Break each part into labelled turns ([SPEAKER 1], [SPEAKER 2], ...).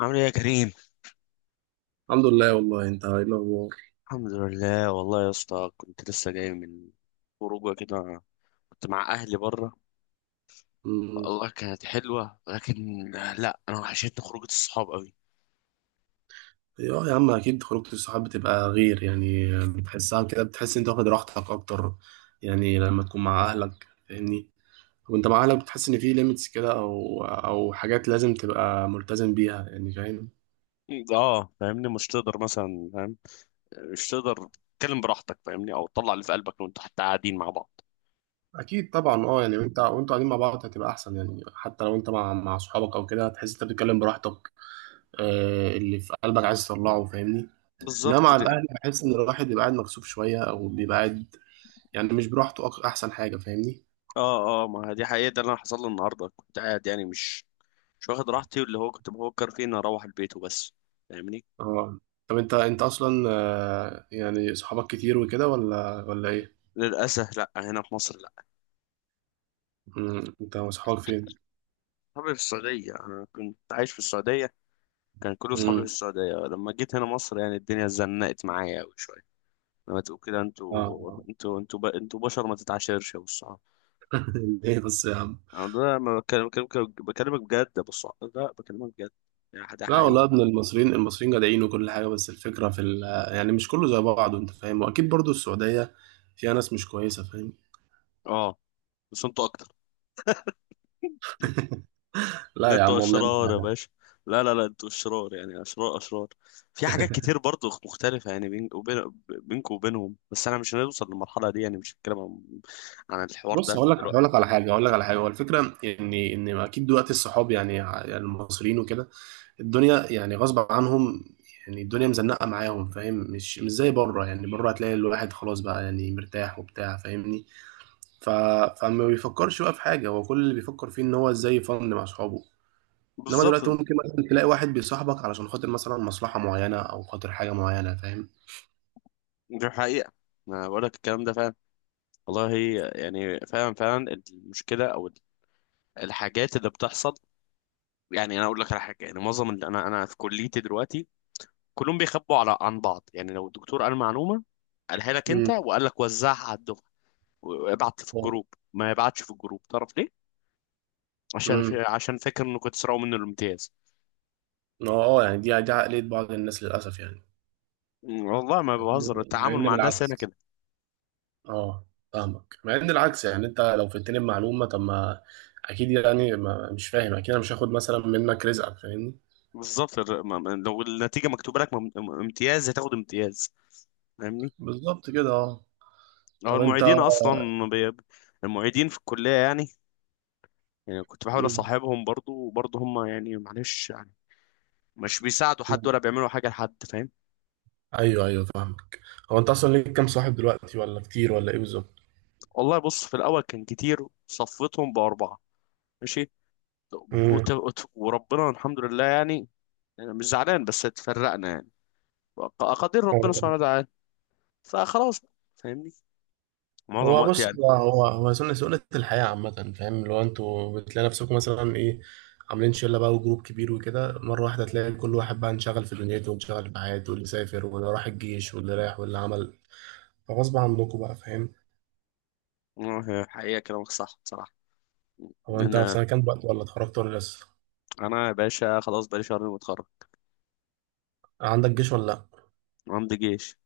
[SPEAKER 1] عامل ايه يا كريم؟
[SPEAKER 2] الحمد لله والله، انت ايه الاخبار؟
[SPEAKER 1] الحمد لله والله يا اسطى، كنت لسه جاي من خروجه كده. كنت مع اهلي بره.
[SPEAKER 2] أمم،
[SPEAKER 1] والله كانت حلوه لكن لا، انا وحشتني خروجه الصحاب قوي.
[SPEAKER 2] اه يا عم، اكيد خروجة الصحاب بتبقى غير، يعني بتحسها كده، بتحس انت واخد راحتك اكتر. يعني لما تكون مع اهلك، فاهمني. وانت مع اهلك بتحس ان في ليميتس كده، او حاجات لازم تبقى ملتزم بيها، يعني فاهم؟
[SPEAKER 1] اه فاهمني، مش تقدر مثلا، فاهم، مش تقدر تتكلم براحتك، فاهمني، او تطلع اللي في قلبك وانتوا حتى قاعدين مع بعض.
[SPEAKER 2] اكيد طبعا. اه، يعني وانتوا قاعدين مع بعض هتبقى احسن، يعني حتى لو انت مع صحابك او كده هتحس انت بتتكلم براحتك. آه، اللي في قلبك عايز تطلعه، فاهمني. انما
[SPEAKER 1] بالظبط
[SPEAKER 2] مع
[SPEAKER 1] دي.
[SPEAKER 2] الاهل بحس ان الواحد بيبقى قاعد مكسوف شويه، او بيبقى قاعد يعني مش براحته. احسن حاجة، فاهمني.
[SPEAKER 1] اه اه، ما دي حقيقه. ده اللي أنا حصل لي النهارده، كنت قاعد يعني مش واخد راحتي، واللي هو كنت بفكر فيه اني اروح البيت وبس. فاهمني.
[SPEAKER 2] اه. طب انت اصلا، آه، يعني صحابك كتير وكده، ولا ايه؟
[SPEAKER 1] للاسف لا، هنا في مصر لا.
[SPEAKER 2] مم. انت وصحابك فين؟
[SPEAKER 1] صحابي في السعودية، أنا كنت عايش في السعودية. كان كل صحابي في
[SPEAKER 2] مم.
[SPEAKER 1] السعودية، لما جيت هنا مصر يعني الدنيا زنقت معايا أوي شوية. لما تقول كده، انتوا
[SPEAKER 2] اه.
[SPEAKER 1] انتوا انتوا ب... انتوا بشر، ما تتعاشرش يا أبو الصحاب.
[SPEAKER 2] ليه بس يا عم؟
[SPEAKER 1] أنا ده ما بكلم- بكلم- بكلمك بجد يا أبو الصحاب، لا، بكلمك بجد. يعني ده
[SPEAKER 2] لا والله
[SPEAKER 1] حقيقة.
[SPEAKER 2] يا ابن المصريين، المصريين جدعين وكل حاجة، بس الفكرة في ال... يعني مش كله زي بعضه، انت فاهم، واكيد برضو السعودية فيها ناس مش كويسة، فاهم؟
[SPEAKER 1] أه، بس انتوا أكتر.
[SPEAKER 2] لا
[SPEAKER 1] لا،
[SPEAKER 2] يا
[SPEAKER 1] انتوا
[SPEAKER 2] عم والله أنا
[SPEAKER 1] أشرار يا
[SPEAKER 2] فاهم.
[SPEAKER 1] باشا. لا لا لا، انتوا أشرار، يعني أشرار أشرار. في حاجات كتير برضو مختلفة، يعني بينكم وبينهم، بس أنا مش هنوصل للمرحلة دي، يعني مش هتكلم عن الحوار
[SPEAKER 2] بص،
[SPEAKER 1] ده دلوقتي.
[SPEAKER 2] هقول لك على حاجة. هو الفكرة ان اكيد دلوقتي الصحاب، يعني يعني المصريين وكده، الدنيا يعني غصب عنهم، يعني الدنيا مزنقة معاهم، فاهم؟ مش زي بره، يعني بره هتلاقي الواحد خلاص بقى، يعني مرتاح وبتاع، فاهمني. ف... فما بيفكرش بقى في حاجة، هو كل اللي بيفكر فيه ان هو ازاي يفند مع صحابه. انما
[SPEAKER 1] بالظبط.
[SPEAKER 2] دلوقتي ممكن مثلا تلاقي واحد بيصاحبك علشان خاطر مثلا مصلحة معينة او خاطر حاجة معينة، فاهم؟
[SPEAKER 1] دي حقيقة. أنا بقول لك الكلام ده فعلا، والله. يعني فعلا فعلا، المشكلة أو الحاجات اللي بتحصل. يعني أنا أقول لك على حاجة، يعني معظم اللي أنا في كليتي دلوقتي كلهم بيخبوا على عن بعض، يعني لو الدكتور قال معلومة، قالها لك أنت
[SPEAKER 2] امم
[SPEAKER 1] وقال لك وزعها على الدفعة وابعت في الجروب، ما يبعتش في الجروب. تعرف ليه؟ عشان في
[SPEAKER 2] امم
[SPEAKER 1] عشان فاكر إنه كنت سرقوا منه الامتياز.
[SPEAKER 2] اه. آه، يعني دي عقلية بعض الناس للأسف يعني.
[SPEAKER 1] والله ما
[SPEAKER 2] مع
[SPEAKER 1] بهزر،
[SPEAKER 2] ان مع
[SPEAKER 1] التعامل
[SPEAKER 2] إن
[SPEAKER 1] مع الناس هنا
[SPEAKER 2] بالعكس.
[SPEAKER 1] كده.
[SPEAKER 2] اه، فاهمك. مع ان العكس، يعني انت لو فدتني بمعلومه، طب ما اكيد يعني، ما مش فاهم، اكيد انا مش هاخد مثلا منك رزقك، فاهمني.
[SPEAKER 1] بالظبط، لو النتيجة مكتوبة لك، امتياز هتاخد امتياز، فاهمني.
[SPEAKER 2] بالظبط كده. اه،
[SPEAKER 1] هو
[SPEAKER 2] طب انت...
[SPEAKER 1] المعيدين اصلا، بي... المعيدين في الكليه يعني، يعني كنت بحاول
[SPEAKER 2] مم.
[SPEAKER 1] اصاحبهم برضو، وبرضو هم يعني معلش، يعني مش بيساعدوا حد
[SPEAKER 2] مم.
[SPEAKER 1] ولا بيعملوا حاجه لحد، فاهم.
[SPEAKER 2] ايوه، ايوه، فاهمك. هو انت اصلا ليك كام صاحب دلوقتي، ولا كتير، ولا ايه بالظبط؟
[SPEAKER 1] والله بص، في الاول كان كتير، صفيتهم باربعه. ماشي.
[SPEAKER 2] مم.
[SPEAKER 1] وربنا الحمد لله. يعني أنا مش زعلان بس اتفرقنا، يعني اقادير ربنا سبحانه وتعالى، فخلاص بقى، فاهمني، معظم
[SPEAKER 2] هو
[SPEAKER 1] وقت
[SPEAKER 2] بص،
[SPEAKER 1] يعني.
[SPEAKER 2] هو سنة الحياة عامة، فاهم؟ اللي هو انتوا بتلاقي نفسكم مثلا ايه، عاملين شلة بقى وجروب كبير وكده، مرة واحدة تلاقي كل واحد بقى انشغل في دنيته وانشغل في حياته، واللي سافر واللي راح الجيش واللي راح واللي عمل، فغصب عنكم بقى، فاهم؟
[SPEAKER 1] آه، حقيقه كلامك صح بصراحه.
[SPEAKER 2] هو انت في
[SPEAKER 1] لان
[SPEAKER 2] سنه كام دلوقتي، ولا اتخرجت ولا لسه؟
[SPEAKER 1] انا يا باشا، خلاص بقالي شهرين متخرج،
[SPEAKER 2] عندك جيش ولا لا؟
[SPEAKER 1] وعندي جيش.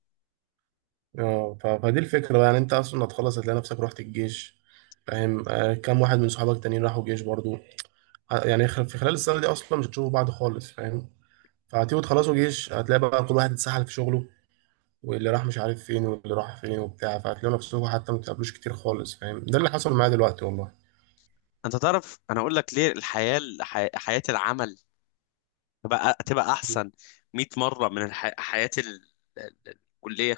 [SPEAKER 2] اه، فدي الفكره بقى، يعني انت اصلا هتخلص هتلاقي نفسك رحت الجيش، فاهم؟ آه، كام واحد من صحابك التانيين راحوا جيش برضو؟ يعني في خلال السنه دي اصلا مش هتشوفوا بعض خالص، فاهم؟ فهتيجوا تخلصوا جيش، هتلاقي بقى كل واحد اتسحل في شغله، واللي راح مش عارف فين، واللي راح فين وبتاع، فهتلاقوا نفسكم حتى ما بتقابلوش كتير خالص، فاهم؟ ده اللي حصل معايا دلوقتي والله.
[SPEAKER 1] انت تعرف انا اقول لك ليه؟ الحياه، حياه العمل تبقى احسن 100 مره من حياه الكليه،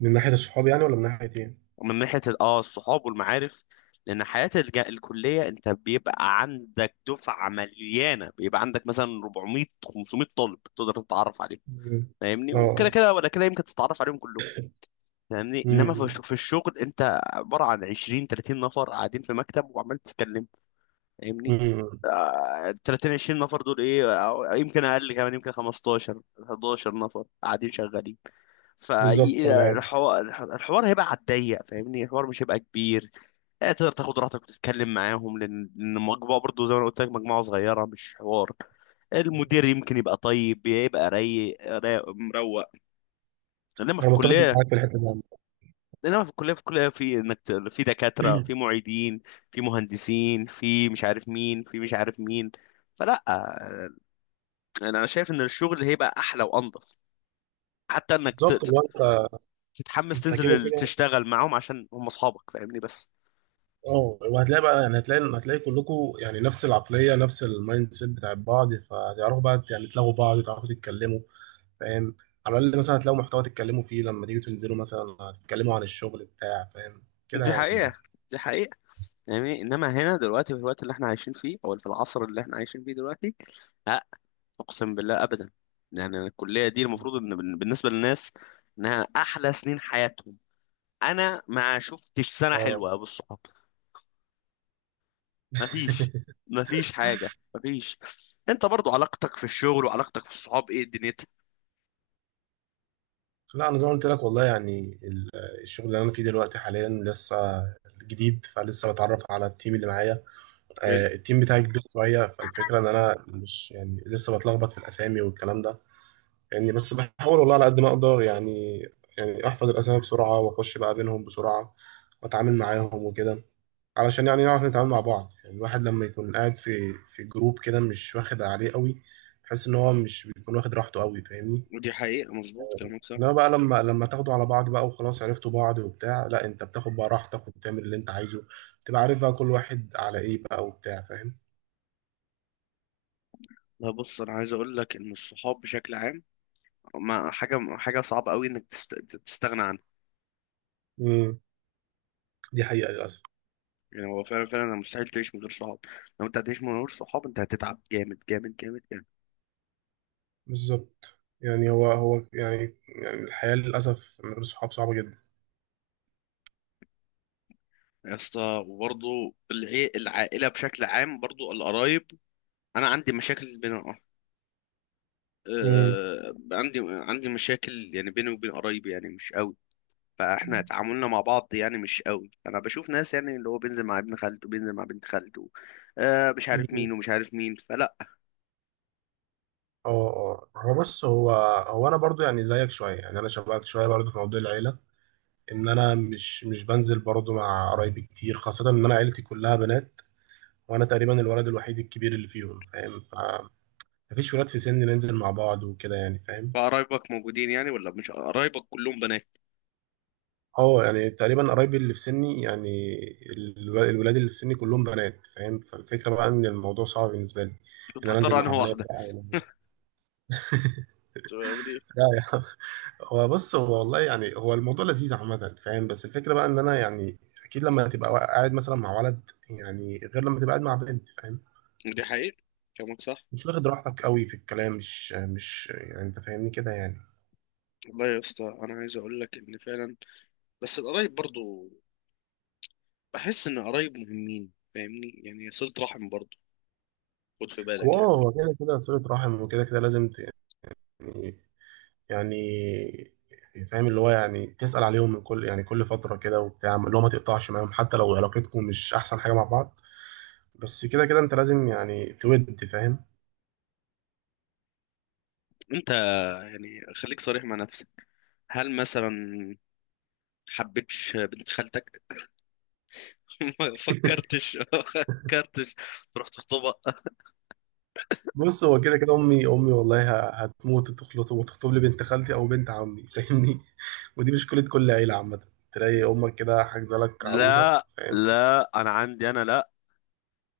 [SPEAKER 2] من ناحيه الصحاب يعني، ولا من ناحيه ايه؟
[SPEAKER 1] ومن ناحيه الصحاب والمعارف، لان حياه الكليه انت بيبقى عندك دفعه مليانه، بيبقى عندك مثلا 400 500 طالب تقدر تتعرف عليهم،
[SPEAKER 2] مم.
[SPEAKER 1] فاهمني، وكده
[SPEAKER 2] اه.
[SPEAKER 1] كده ولا كده يمكن تتعرف عليهم كلهم. فاهمني، انما
[SPEAKER 2] مم.
[SPEAKER 1] في الشغل انت عباره عن 20 30 نفر قاعدين في مكتب وعمال تتكلم، فاهمني.
[SPEAKER 2] مم.
[SPEAKER 1] ال 30 20 نفر دول ايه، أو يمكن اقل كمان، يمكن 15 11 نفر قاعدين شغالين.
[SPEAKER 2] بالظبط انا
[SPEAKER 1] فالحوار، الحوار هيبقى على الضيق، فاهمني، الحوار مش هيبقى كبير. آه، تقدر تاخد راحتك وتتكلم معاهم، لأن المجموعه برضو زي ما أنا قلت لك مجموعه صغيره، مش حوار. المدير يمكن يبقى طيب، يبقى رايق، مروق. انما في
[SPEAKER 2] انا متفق
[SPEAKER 1] الكليه،
[SPEAKER 2] معاك في الحته دي.
[SPEAKER 1] في الكليه، في انك في دكاتره، في معيدين، في مهندسين، في مش عارف مين، في مش عارف مين. فلا، يعني انا شايف ان الشغل هيبقى احلى وانضف، حتى انك
[SPEAKER 2] بالظبط. هو انت...
[SPEAKER 1] تتحمس
[SPEAKER 2] انت كده
[SPEAKER 1] تنزل
[SPEAKER 2] كده.
[SPEAKER 1] تشتغل معاهم عشان هم اصحابك، فاهمني بس.
[SPEAKER 2] اه، وهتلاقي بقى، يعني هتلاقي كلكم يعني نفس العقليه، نفس المايند سيت بتاع بعض، فتعرفوا بقى، يعني تلاقوا بعض، تعرفوا، تتكلموا، فاهم؟ على الاقل مثلا هتلاقوا محتوى تتكلموا فيه لما تيجوا تنزلوا مثلا، هتتكلموا عن الشغل بتاع، فاهم؟ كده
[SPEAKER 1] دي حقيقة،
[SPEAKER 2] يعني.
[SPEAKER 1] دي حقيقة. يعني انما هنا دلوقتي في الوقت اللي احنا عايشين فيه، او في العصر اللي احنا عايشين فيه دلوقتي، لا، اقسم بالله ابدا. يعني أنا الكلية دي المفروض ان بالنسبة للناس انها احلى سنين حياتهم. انا ما شفتش سنة
[SPEAKER 2] اه.
[SPEAKER 1] حلوة بالصحاب، ما فيش، ما فيش حاجة، ما فيش. انت برضو علاقتك في الشغل وعلاقتك في الصحاب ايه دنيتك؟
[SPEAKER 2] لا انا زي ما قلت لك والله، يعني الشغل اللي انا فيه دلوقتي حاليا لسه جديد، فلسه بتعرف على التيم اللي معايا.
[SPEAKER 1] حلو.
[SPEAKER 2] آه، التيم بتاعي كبير شويه، فالفكره ان انا مش يعني لسه بتلخبط في الاسامي والكلام ده. يعني بس بحاول والله على قد ما اقدر يعني احفظ الاسامي بسرعه واخش بقى بينهم بسرعه، واتعامل معاهم وكده، علشان يعني نعرف نتعامل مع بعض. يعني الواحد لما يكون قاعد في جروب كده مش واخد عليه قوي، تحس ان هو مش بيكون واخد راحته قوي، فاهمني.
[SPEAKER 1] ودي حقيقة، مظبوط كلامك صح.
[SPEAKER 2] انما بقى لما تاخدوا على بعض بقى وخلاص عرفتوا بعض وبتاع، لا انت بتاخد بقى راحتك وبتعمل اللي انت عايزه، تبقى عارف بقى كل واحد على ايه بقى وبتاع.
[SPEAKER 1] لا بص، أنا عايز أقول لك إن الصحاب بشكل عام، ما حاجة صعبة أوي إنك تستغنى عنها.
[SPEAKER 2] فاهم؟ دي حقيقة للأسف.
[SPEAKER 1] يعني هو فعلا فعلا مستحيل تعيش من غير صحاب، لو أنت هتعيش من غير صحاب أنت هتتعب جامد جامد جامد جامد.
[SPEAKER 2] بالظبط، يعني هو يعني الحياة للأسف من غير صحاب صعبة جدا.
[SPEAKER 1] يا اسطى، وبرضه العائلة بشكل عام، برضه القرايب. أنا عندي مشاكل بين،
[SPEAKER 2] امم
[SPEAKER 1] عندي مشاكل، يعني بيني وبين قرايبي يعني مش قوي. فاحنا تعاملنا مع بعض يعني مش قوي. انا بشوف ناس يعني اللي هو بينزل مع ابن خالته، بينزل مع بنت خالته، آه مش عارف مين
[SPEAKER 2] مم.
[SPEAKER 1] ومش عارف مين، فلا.
[SPEAKER 2] اه، اه. هو بص، هو هو أنا برضو يعني زيك شوية، يعني أنا شبهك شوية برضو في موضوع العيلة، إن أنا مش بنزل برضو مع قرايبي كتير، خاصة إن أنا عيلتي كلها بنات، وأنا تقريبا الولد الوحيد الكبير اللي فيهم، فاهم؟ فمفيش ولاد في سني ننزل مع بعض وكده يعني، فاهم؟
[SPEAKER 1] قرايبك موجودين يعني، ولا مش قرايبك كلهم بنات؟
[SPEAKER 2] اه، يعني تقريبا قرايبي اللي في سني يعني الولاد اللي في سني كلهم بنات، فاهم؟ فالفكرة بقى ان الموضوع صعب بالنسبة لي، ان انا
[SPEAKER 1] بتختار
[SPEAKER 2] انزل مع
[SPEAKER 1] انهي
[SPEAKER 2] بنات
[SPEAKER 1] واحده؟
[SPEAKER 2] بقى و-...
[SPEAKER 1] طب دي،
[SPEAKER 2] لا يا عم. هو بص، هو والله يعني هو الموضوع لذيذ عامة، فاهم؟ بس الفكرة بقى ان انا يعني، اكيد لما تبقى قاعد مثلا مع ولد يعني غير لما تبقى قاعد مع بنت، فاهم؟
[SPEAKER 1] دي حقيقة كلامك صح.
[SPEAKER 2] مش واخد راحتك قوي في الكلام، مش يعني انت فاهمني كده يعني.
[SPEAKER 1] والله يا اسطى، انا عايز اقول لك ان فعلا بس القرايب برضو، بحس ان القرايب مهمين، فاهمني، يعني صلة رحم برضو، خد في
[SPEAKER 2] هو،
[SPEAKER 1] بالك يعني.
[SPEAKER 2] اه، هو كده كده صلة رحم، وكده كده لازم يعني يعني يعني فاهم، اللي هو يعني تسأل عليهم من كل يعني كل فترة كده وبتاع، اللي هو ما تقطعش معاهم حتى لو علاقتكم مش أحسن حاجة مع بعض، بس كده كده أنت لازم يعني تود، فاهم؟
[SPEAKER 1] انت، يعني خليك صريح مع نفسك، هل مثلا حبيتش بنت خالتك؟ ما فكرتش ما فكرتش تروح تخطبها.
[SPEAKER 2] بص، هو كده كده أمي والله هتموت وتخلط وتخطب لي بنت خالتي أو بنت عمي، فاهمني. ودي مشكلة كل عيلة عامة، تلاقي أمك كده حاجزة لك عروسة،
[SPEAKER 1] لا
[SPEAKER 2] فاهم؟
[SPEAKER 1] لا، انا عندي، انا لا،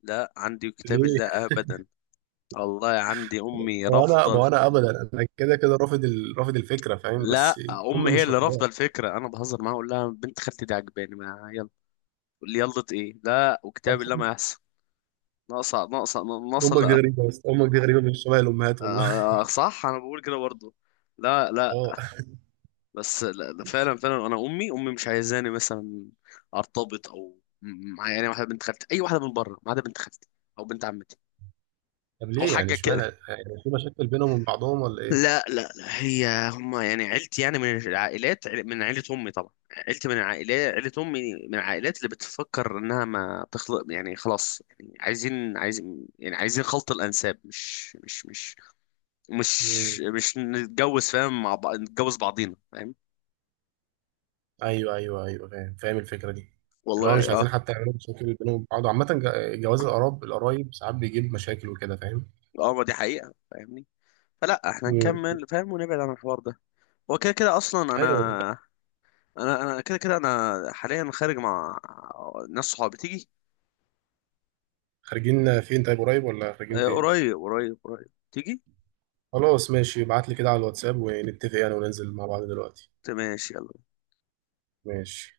[SPEAKER 1] لا عندي كتاب
[SPEAKER 2] ليه؟
[SPEAKER 1] الله ابدا. والله عندي امي رافضه
[SPEAKER 2] ما هو أنا أبدا، أنا كده كده رافض الفكرة، فاهم؟ بس
[SPEAKER 1] لا، امي
[SPEAKER 2] أمي
[SPEAKER 1] هي
[SPEAKER 2] مش
[SPEAKER 1] اللي
[SPEAKER 2] رافضاها
[SPEAKER 1] رافضه الفكره. انا بهزر معاها اقول لها بنت خالتي دي عجباني، ما يلا، تقول لي يلا ايه؟ لا وكتاب الله
[SPEAKER 2] أصلاً.
[SPEAKER 1] ما يحصل. ناقصه، ناقصه، ناقصه
[SPEAKER 2] أمك دي
[SPEAKER 1] لا.
[SPEAKER 2] غريبة، بس أمك دي غريبة مش شبه الأمهات والله.
[SPEAKER 1] آه صح، انا بقول كده برضه. لا لا،
[SPEAKER 2] اه.
[SPEAKER 1] بس لا لا، فعلا فعلا انا امي مش عايزاني مثلا ارتبط او مع يعني واحده بنت خالتي، اي واحده من بره ما عدا بنت خالتي، او بنت عمتي،
[SPEAKER 2] طب
[SPEAKER 1] او
[SPEAKER 2] ليه يعني؟
[SPEAKER 1] حاجه
[SPEAKER 2] اشمعنى
[SPEAKER 1] كده.
[SPEAKER 2] يعني، في مشاكل بينهم وبين بعضهم ولا ايه؟
[SPEAKER 1] لا لا لا، هي هما يعني عيلتي يعني من العائلات، من عيلة أمي طبعا. عيلتي من العائلات، عيلة أمي من العائلات اللي بتفكر إنها ما تخلق، يعني خلاص يعني عايزين، يعني عايزين خلط الأنساب، مش مش مش مش
[SPEAKER 2] مم.
[SPEAKER 1] مش نتجوز، فاهم، مع بعض نتجوز بعضينا، فاهم.
[SPEAKER 2] ايوه، ايوه، ايوه، فاهم، فاهم الفكره دي. اللي هو مش
[SPEAKER 1] والله اه،
[SPEAKER 2] عايزين حتى يعملوا مشاكل بينهم وبين بعض عامه، جواز القرايب ساعات بيجيب مشاكل وكده، فاهم؟
[SPEAKER 1] اه ما دي حقيقة، فاهمني، فلا احنا
[SPEAKER 2] مم.
[SPEAKER 1] نكمل، فاهم، ونبعد عن الحوار ده. هو كده كده اصلا انا،
[SPEAKER 2] ايوه.
[SPEAKER 1] انا كده كده، انا حاليا خارج مع ناس صحابي تيجي.
[SPEAKER 2] خارجين فين طيب، قريب ولا خارجين
[SPEAKER 1] آه،
[SPEAKER 2] فين؟
[SPEAKER 1] قريب قريب قريب تيجي.
[SPEAKER 2] خلاص ماشي، ابعت لي كده على الواتساب ونتفق يعني وننزل مع بعض دلوقتي.
[SPEAKER 1] تمام، ماشي يلا.
[SPEAKER 2] ماشي.